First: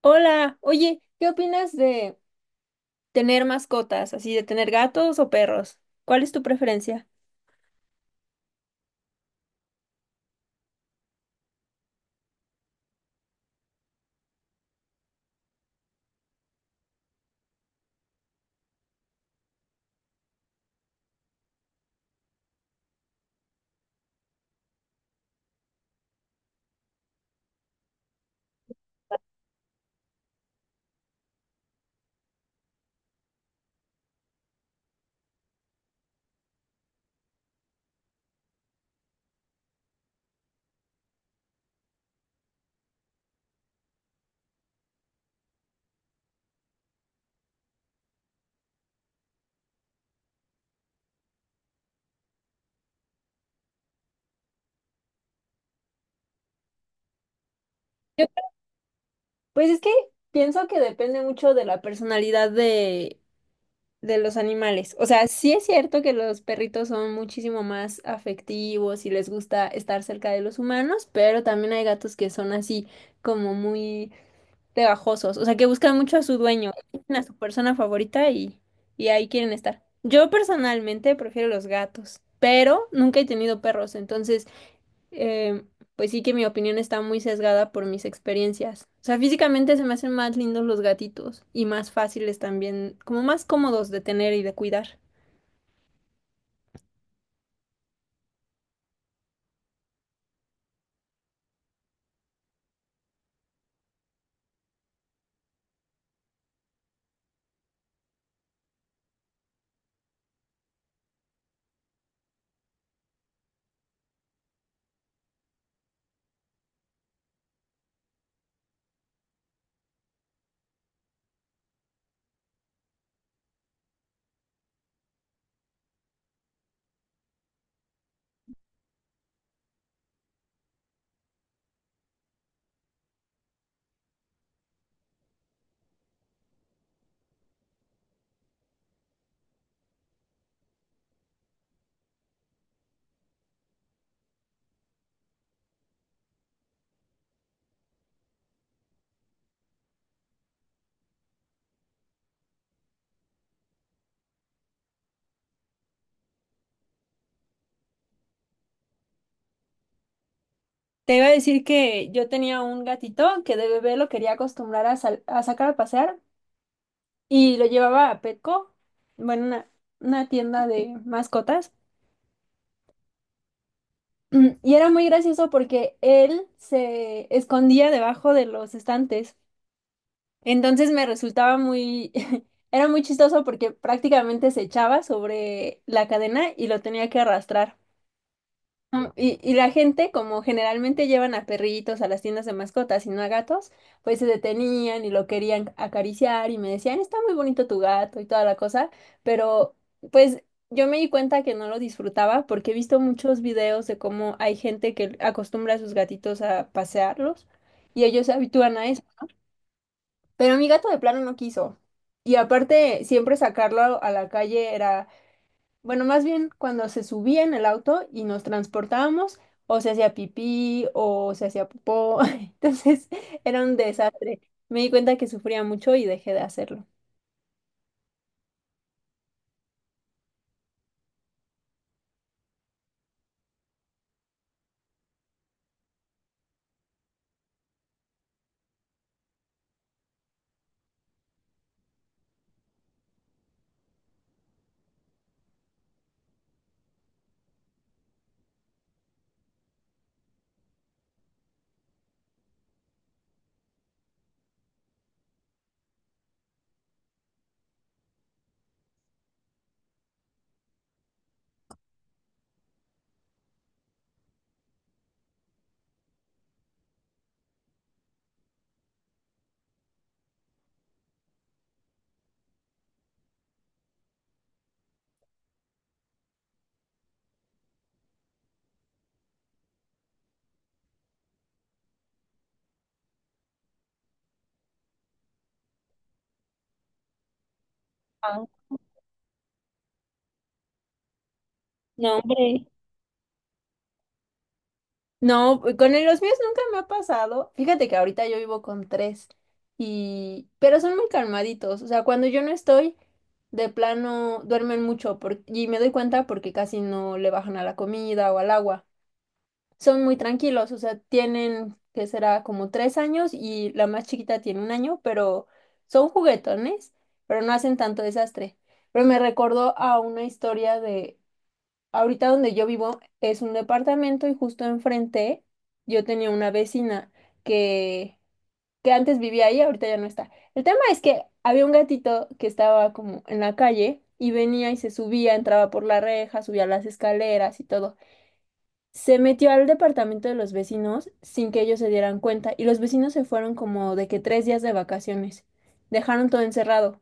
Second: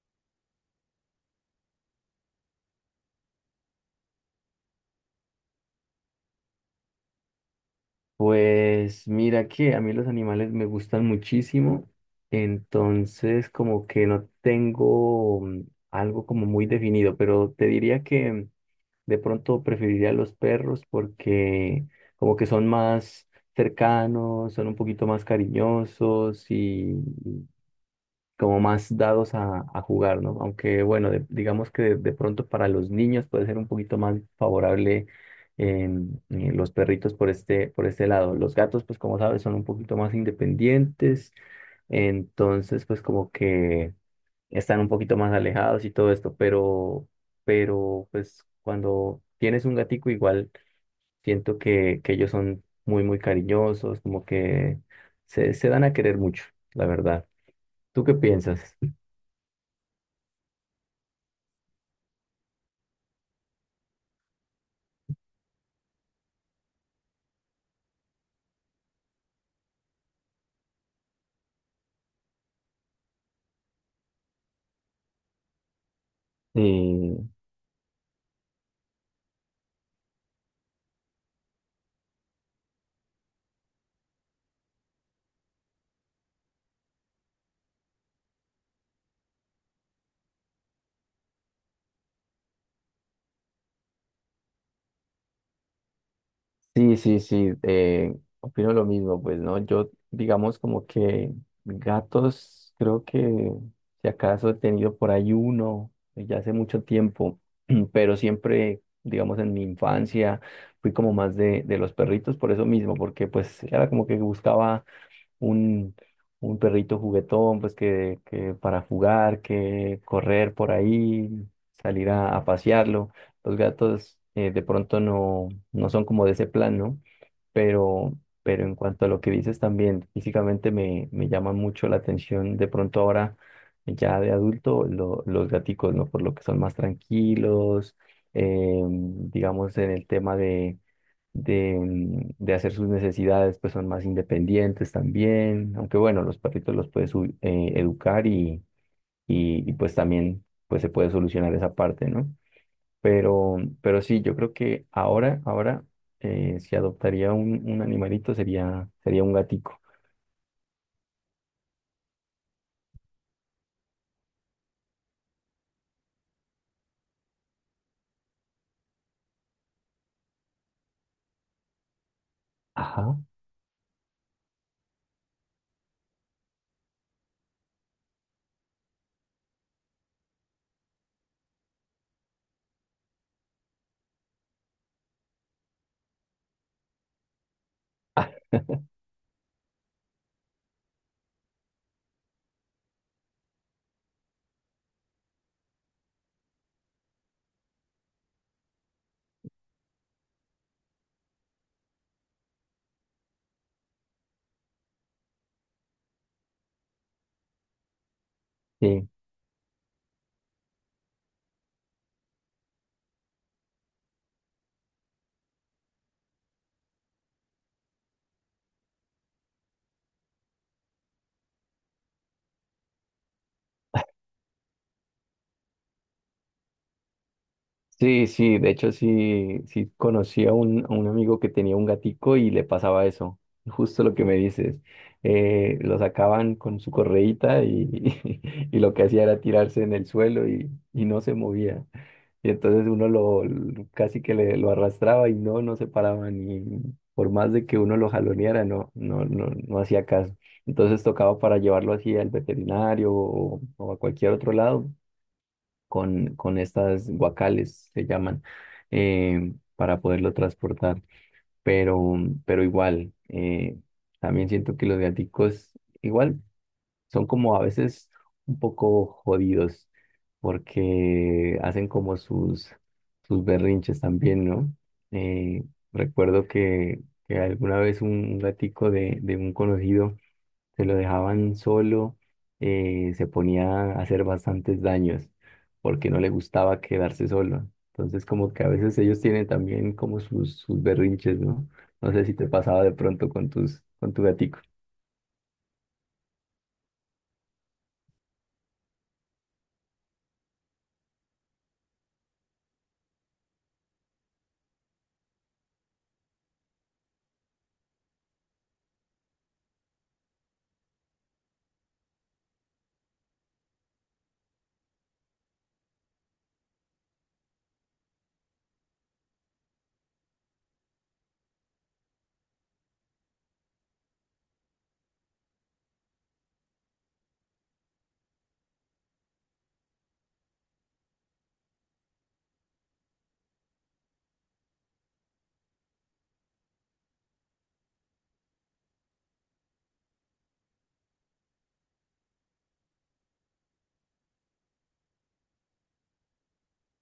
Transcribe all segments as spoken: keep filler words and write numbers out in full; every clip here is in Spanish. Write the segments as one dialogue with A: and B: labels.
A: Hola, oye, ¿qué opinas de tener mascotas, así de tener gatos o perros? ¿Cuál es tu preferencia?
B: Pues mira que a mí los animales me gustan muchísimo, entonces como que no tengo mm, algo como muy definido, pero te diría que de pronto preferiría los perros porque como que son más cercanos, son un poquito más cariñosos y como más dados a, a jugar, ¿no? Aunque bueno, de- digamos que de, de pronto para los niños puede ser un poquito más favorable em, eh, los perritos por este, por este lado. Los gatos, pues como sabes, son un poquito más independientes, entonces pues como que están un poquito más alejados y todo esto, pero, pero pues cuando tienes un gatico igual siento que, que ellos son muy, muy cariñosos, como que se, se dan a querer mucho, la verdad. ¿Tú qué piensas?
A: Pues es que pienso que depende mucho de la personalidad de, de los animales. O sea, sí es cierto que los perritos son muchísimo más afectivos y les gusta estar cerca de los humanos, pero también hay gatos que son así como muy pegajosos, o sea, que buscan mucho a su dueño, a
B: Sí,
A: su persona favorita y, y ahí quieren estar. Yo personalmente prefiero los gatos, pero nunca he tenido perros, entonces, eh, pues sí que mi opinión está muy sesgada por mis experiencias. O sea, físicamente se me hacen más lindos los gatitos y más fáciles también, como más cómodos de tener y de cuidar.
B: sí, sí, sí, eh, opino lo mismo, pues, ¿no? Yo, digamos, como que gatos, creo que si acaso he tenido por ahí uno, eh, ya hace mucho tiempo, pero siempre, digamos, en mi infancia fui como más de, de los perritos por eso mismo, porque pues era como que buscaba un, un perrito juguetón, pues que, que para jugar, que correr por ahí, salir a, a pasearlo. Los gatos eh, de pronto no, no son como de ese plan, ¿no? Pero, pero en cuanto a lo que dices también, físicamente me, me llama mucho la atención de pronto ahora, ya de adulto, lo- los gaticos, ¿no? Por lo que son más tranquilos, eh, digamos en el tema de, mm, de hacer sus necesidades, pues son más independientes también, aunque bueno, los perritos los puedes u- eh, educar y, y, y, pues también pues se puede solucionar esa parte, ¿no? Pero, pero sí, yo creo que ahora, ahora, eh, si adoptaría un, un animalito sería, sería un gatico.
A: Te iba a decir que yo tenía un gatito que de bebé lo quería acostumbrar a, sal- a sacar a pasear, y lo llevaba a Petco, bueno, una, una tienda de mascotas.
B: Ajá.
A: Mm, Y era muy gracioso porque él se escondía debajo de los estantes. Entonces me resultaba muy, era muy chistoso porque prácticamente se echaba sobre la cadena y lo tenía que arrastrar.
B: Ah,
A: Mm, Y, y la gente, como generalmente llevan a perritos a las tiendas de mascotas y no a gatos, pues se detenían y lo querían acariciar y me decían, está muy bonito tu gato y toda la cosa, pero pues yo me di cuenta que no lo disfrutaba porque he visto muchos videos de cómo hay gente que acostumbra a sus gatitos a pasearlos y ellos se habitúan a eso,
B: sí.
A: pero mi gato de plano no quiso. Y aparte, siempre sacarlo a la calle era bueno, más bien cuando se subía en el auto y nos transportábamos, o se hacía pipí o se hacía popó. Entonces era un desastre. Me di cuenta que sufría mucho y dejé de hacerlo.
B: Sí, sí, de hecho sí, sí conocí a un, a un amigo que tenía un gatico y le pasaba eso, justo lo que me dices. Eh, lo sacaban con su correíta y, y lo que hacía era tirarse en el suelo y, y no se movía. Y entonces uno lo lo- casi que le, lo arrastraba y no, no se paraba ni por más de que uno lo jaloneara, no, no, no, no hacía caso. Entonces tocaba para llevarlo así al veterinario o, o a cualquier otro lado con, con estas guacales, se llaman, eh, para poderlo transportar. Pero, pero igual, eh, también siento que los gaticos igual son como a veces un poco jodidos porque hacen como sus, sus berrinches también, ¿no? Eh, Recuerdo que, que alguna vez un gatico de, de un conocido se lo dejaban solo, eh, se ponía a hacer bastantes daños porque no le gustaba quedarse solo. Entonces,
A: Ah,
B: como que a veces ellos tienen también como sus, sus berrinches, ¿no? No
A: no,
B: sé si te
A: hombre.
B: pasaba de pronto con tus, con tu gatico.
A: No, con el- los míos nunca me ha pasado. Fíjate que ahorita yo vivo con tres y pero son muy calmaditos. O sea, cuando yo no estoy, de plano duermen mucho por- y me doy cuenta porque casi no le bajan a la comida o al agua. Son muy tranquilos, o sea, tienen que será como tres años y la más chiquita tiene un año, pero son juguetones, pero no hacen tanto desastre. Pero me recordó a una historia de, ahorita donde yo vivo es un departamento y justo enfrente yo tenía una vecina que, que antes vivía ahí, ahorita ya no está. El tema es que había un gatito que estaba como en la calle y venía y se subía, entraba por la reja, subía las escaleras y todo. Se metió al departamento de los vecinos sin que ellos se dieran cuenta y los vecinos se fueron como de que tres días de vacaciones. Dejaron todo encerrado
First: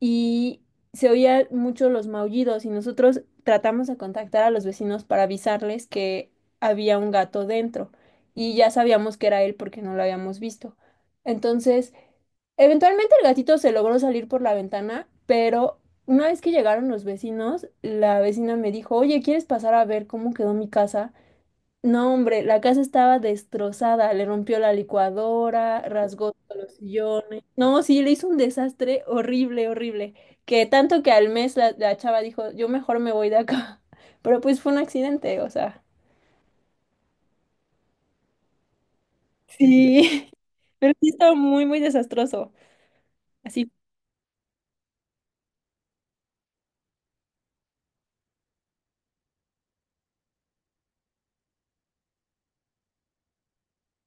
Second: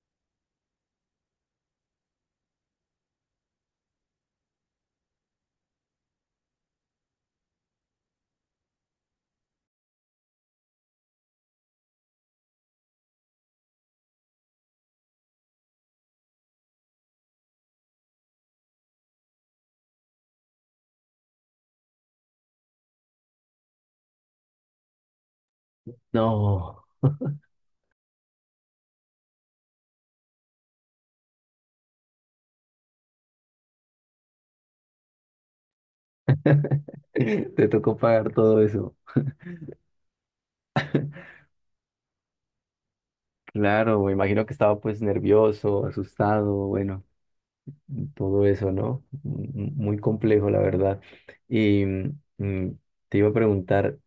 A: y se oían mucho los maullidos y nosotros tratamos de contactar a los vecinos para avisarles que había un gato dentro y ya sabíamos que era él porque no lo habíamos visto. Entonces, eventualmente el gatito se logró salir por la ventana, pero una vez que llegaron los vecinos, la vecina me dijo, oye, ¿quieres pasar a ver cómo quedó mi casa? No, hombre, la casa estaba destrozada, le rompió la licuadora, rasgó todos los
B: No,
A: sillones. No, sí, le hizo un desastre horrible, horrible, que tanto que al mes la, la chava dijo, yo mejor me voy de acá. Pero pues fue un accidente, o sea,
B: te tocó pagar todo eso.
A: sí, pero sí estaba muy, muy desastroso. Así,
B: Claro, me imagino que estaba pues nervioso, asustado, bueno, todo eso, ¿no? M- Muy complejo, la verdad. Y mm, te iba a preguntar,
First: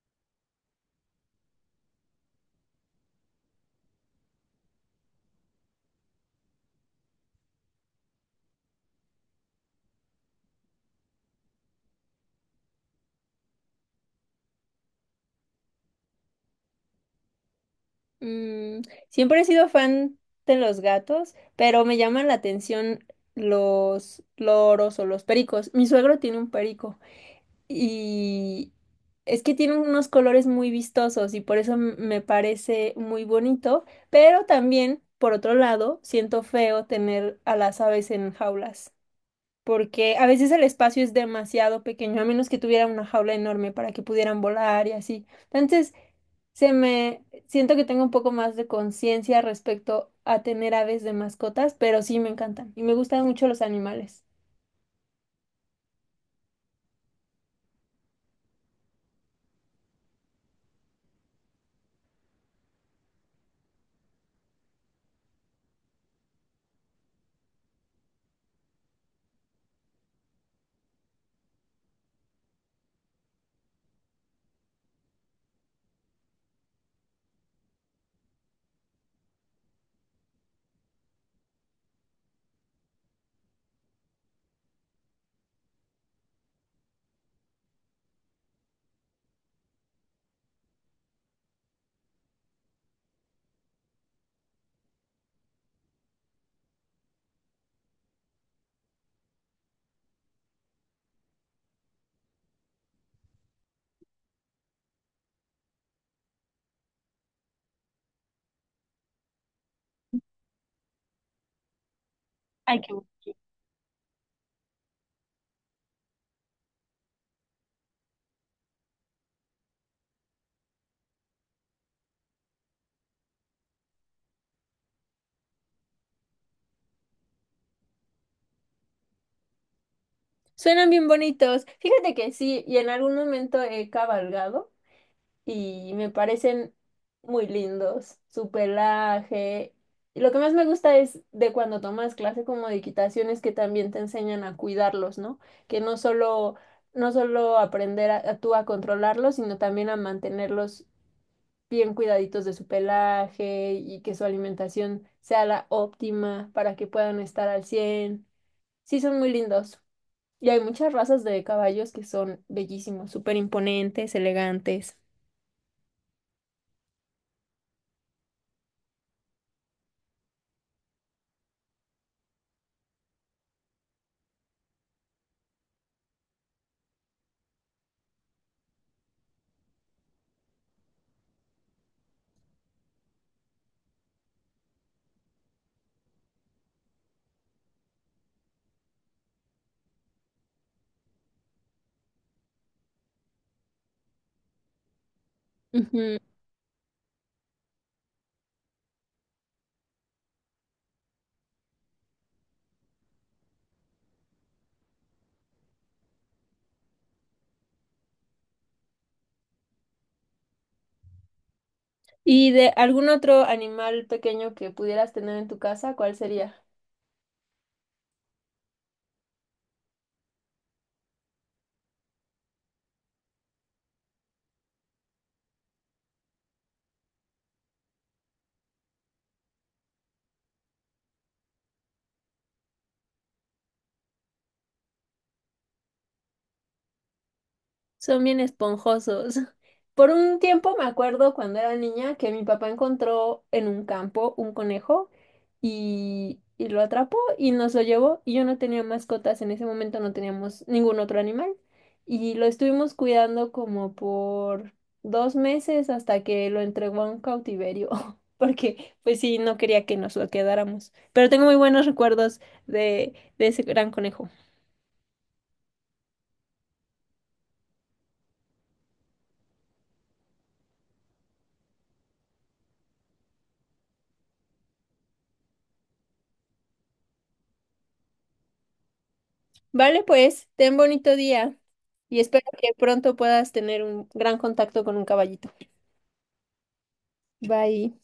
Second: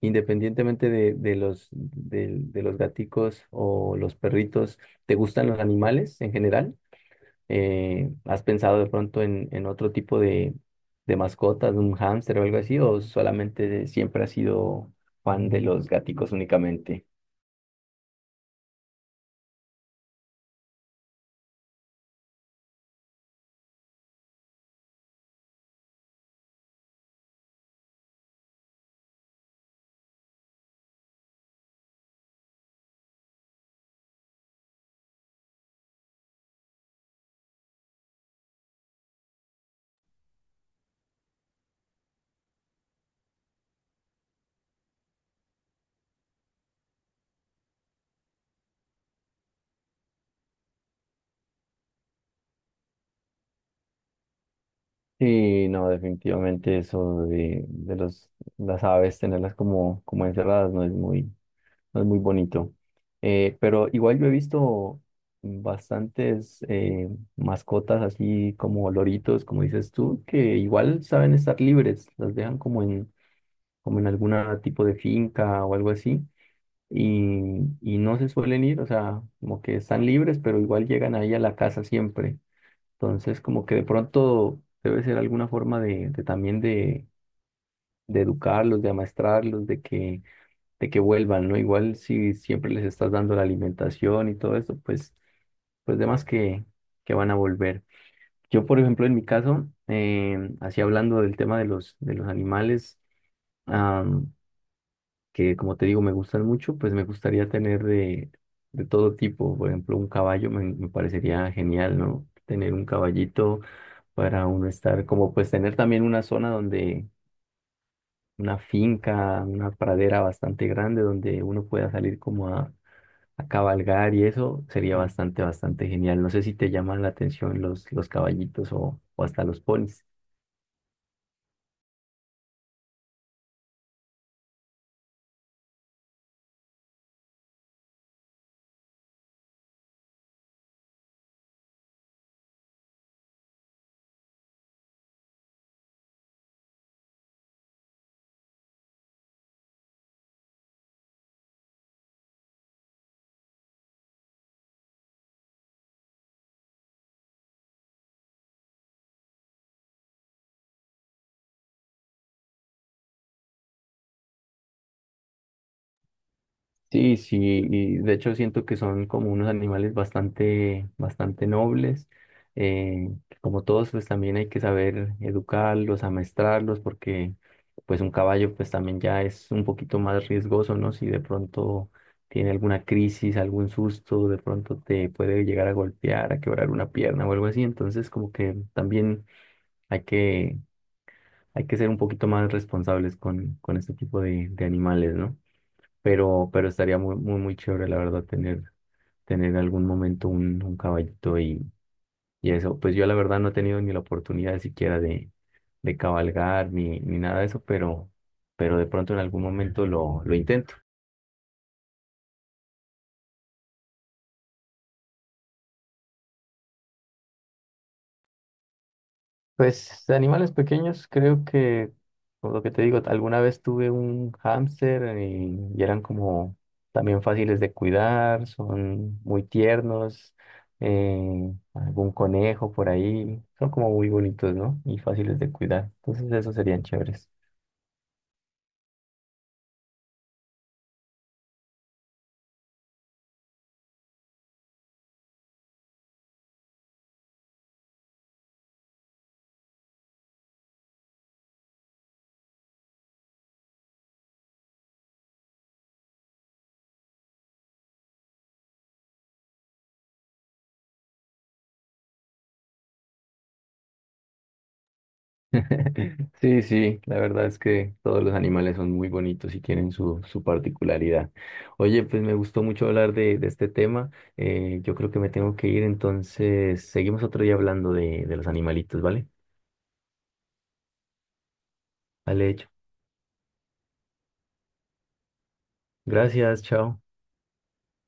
B: independientemente de, de los, del- de, los gaticos o los perritos, ¿te gustan los animales en general? Eh, ¿has pensado de pronto en, en otro tipo de, de mascotas, un hámster o algo así? ¿O solamente siempre has sido fan de los gaticos únicamente?
A: mm, siempre he sido fan de los gatos, pero me llaman la atención los loros o los pericos. Mi suegro tiene un perico. Y es que tiene unos colores muy vistosos y por eso m- me parece muy bonito, pero también, por otro lado, siento feo tener a las aves en jaulas, porque a veces el espacio es demasiado pequeño, a menos que tuviera una jaula enorme para que pudieran volar y así. Entonces, se me siento que tengo un poco más de conciencia respecto a tener aves de mascotas, pero sí me encantan y me gustan mucho los animales.
B: Sí, no, definitivamente eso de, de los, las aves, tenerlas como, como encerradas, no es muy, no es muy bonito. Eh, pero igual yo he visto bastantes eh, mascotas así como loritos, como dices tú, que igual saben estar libres, las dejan como en, como en algún tipo de finca o algo así, y, y no se suelen ir, o sea, como que están libres, pero igual llegan ahí a la casa siempre. Entonces, como que de pronto debe ser alguna forma de, de también de, de educarlos, de amaestrarlos, de que de que vuelvan, ¿no? Igual si siempre les estás dando la alimentación y todo eso, pues, pues demás que, que van a volver. Yo, por ejemplo, en mi caso, eh, así hablando del tema de los, de los animales, am, que como te digo, me gustan mucho, pues me gustaría tener de, de todo tipo. Por ejemplo, un caballo me, me parecería genial, ¿no? Tener un
A: Ay, qué bonito.
B: caballito para uno estar, como pues tener también una zona donde... una finca, una pradera bastante grande donde uno pueda salir como a, a cabalgar y eso sería bastante, bastante genial. No sé si te llaman la atención los, los caballitos o, o hasta los ponis.
A: Suenan bien bonitos. Fíjate que sí, y en algún momento he cabalgado y me parecen muy lindos. Su pelaje. Y lo que más me gusta es de cuando tomas clase como de equitación es que también te enseñan a cuidarlos, ¿no? Que no solo, no solo aprender a, a tú a controlarlos, sino también a mantenerlos bien cuidaditos de su pelaje y que su alimentación sea la óptima para que puedan estar al cien. Sí, son muy lindos. Y hay muchas razas de caballos que son bellísimos, súper imponentes, elegantes.
B: Sí, sí, y de hecho siento que son como unos animales bastante, bastante nobles. eh, Como todos, pues también hay que saber educarlos, amestrarlos, porque pues un caballo pues también ya es un poquito más riesgoso, ¿no? Si de pronto tiene alguna crisis, algún susto, de pronto te puede llegar a golpear, a quebrar una pierna o algo así. Entonces como que también Hay que, hay que ser un poquito más responsables con, con este tipo de, de animales, ¿no?
A: Ujú.
B: Pero, pero estaría muy, muy, muy chévere, la verdad, tener, tener algún momento un, un caballito y, y eso. Pues yo, la verdad, no he tenido ni la oportunidad siquiera de, de cabalgar ni, ni nada de eso, pero, pero de pronto en algún momento lo, lo intento.
A: ¿Y de algún otro animal pequeño que pudieras tener en tu casa, cuál sería?
B: Pues de animales pequeños, creo que, por lo que te digo, alguna vez tuve un hámster y, y eran como también fáciles de cuidar, son muy tiernos, eh, algún conejo por ahí, son como muy bonitos, ¿no? Y fáciles de cuidar, entonces esos serían chéveres.
A: Son bien esponjosos. Por un tiempo me acuerdo cuando era niña que mi papá encontró en un campo un conejo y, y lo atrapó y nos lo llevó y yo no tenía mascotas, en ese momento no teníamos ningún otro animal y lo estuvimos cuidando como por dos meses hasta que lo entregó a un cautiverio porque pues sí, no quería que nos lo quedáramos. Pero tengo muy buenos recuerdos de, de, ese gran conejo.
B: Sí, sí, la verdad es que todos los animales son muy bonitos y tienen su, su particularidad. Oye, pues me gustó mucho hablar de, de este tema. Eh, yo creo que me tengo que ir, entonces seguimos otro día hablando de, de los animalitos, ¿vale?
A: Vale, pues, ten bonito día y
B: Vale,
A: espero
B: hecho.
A: que pronto puedas tener un gran contacto con un caballito.
B: Gracias, chao.
A: Bye.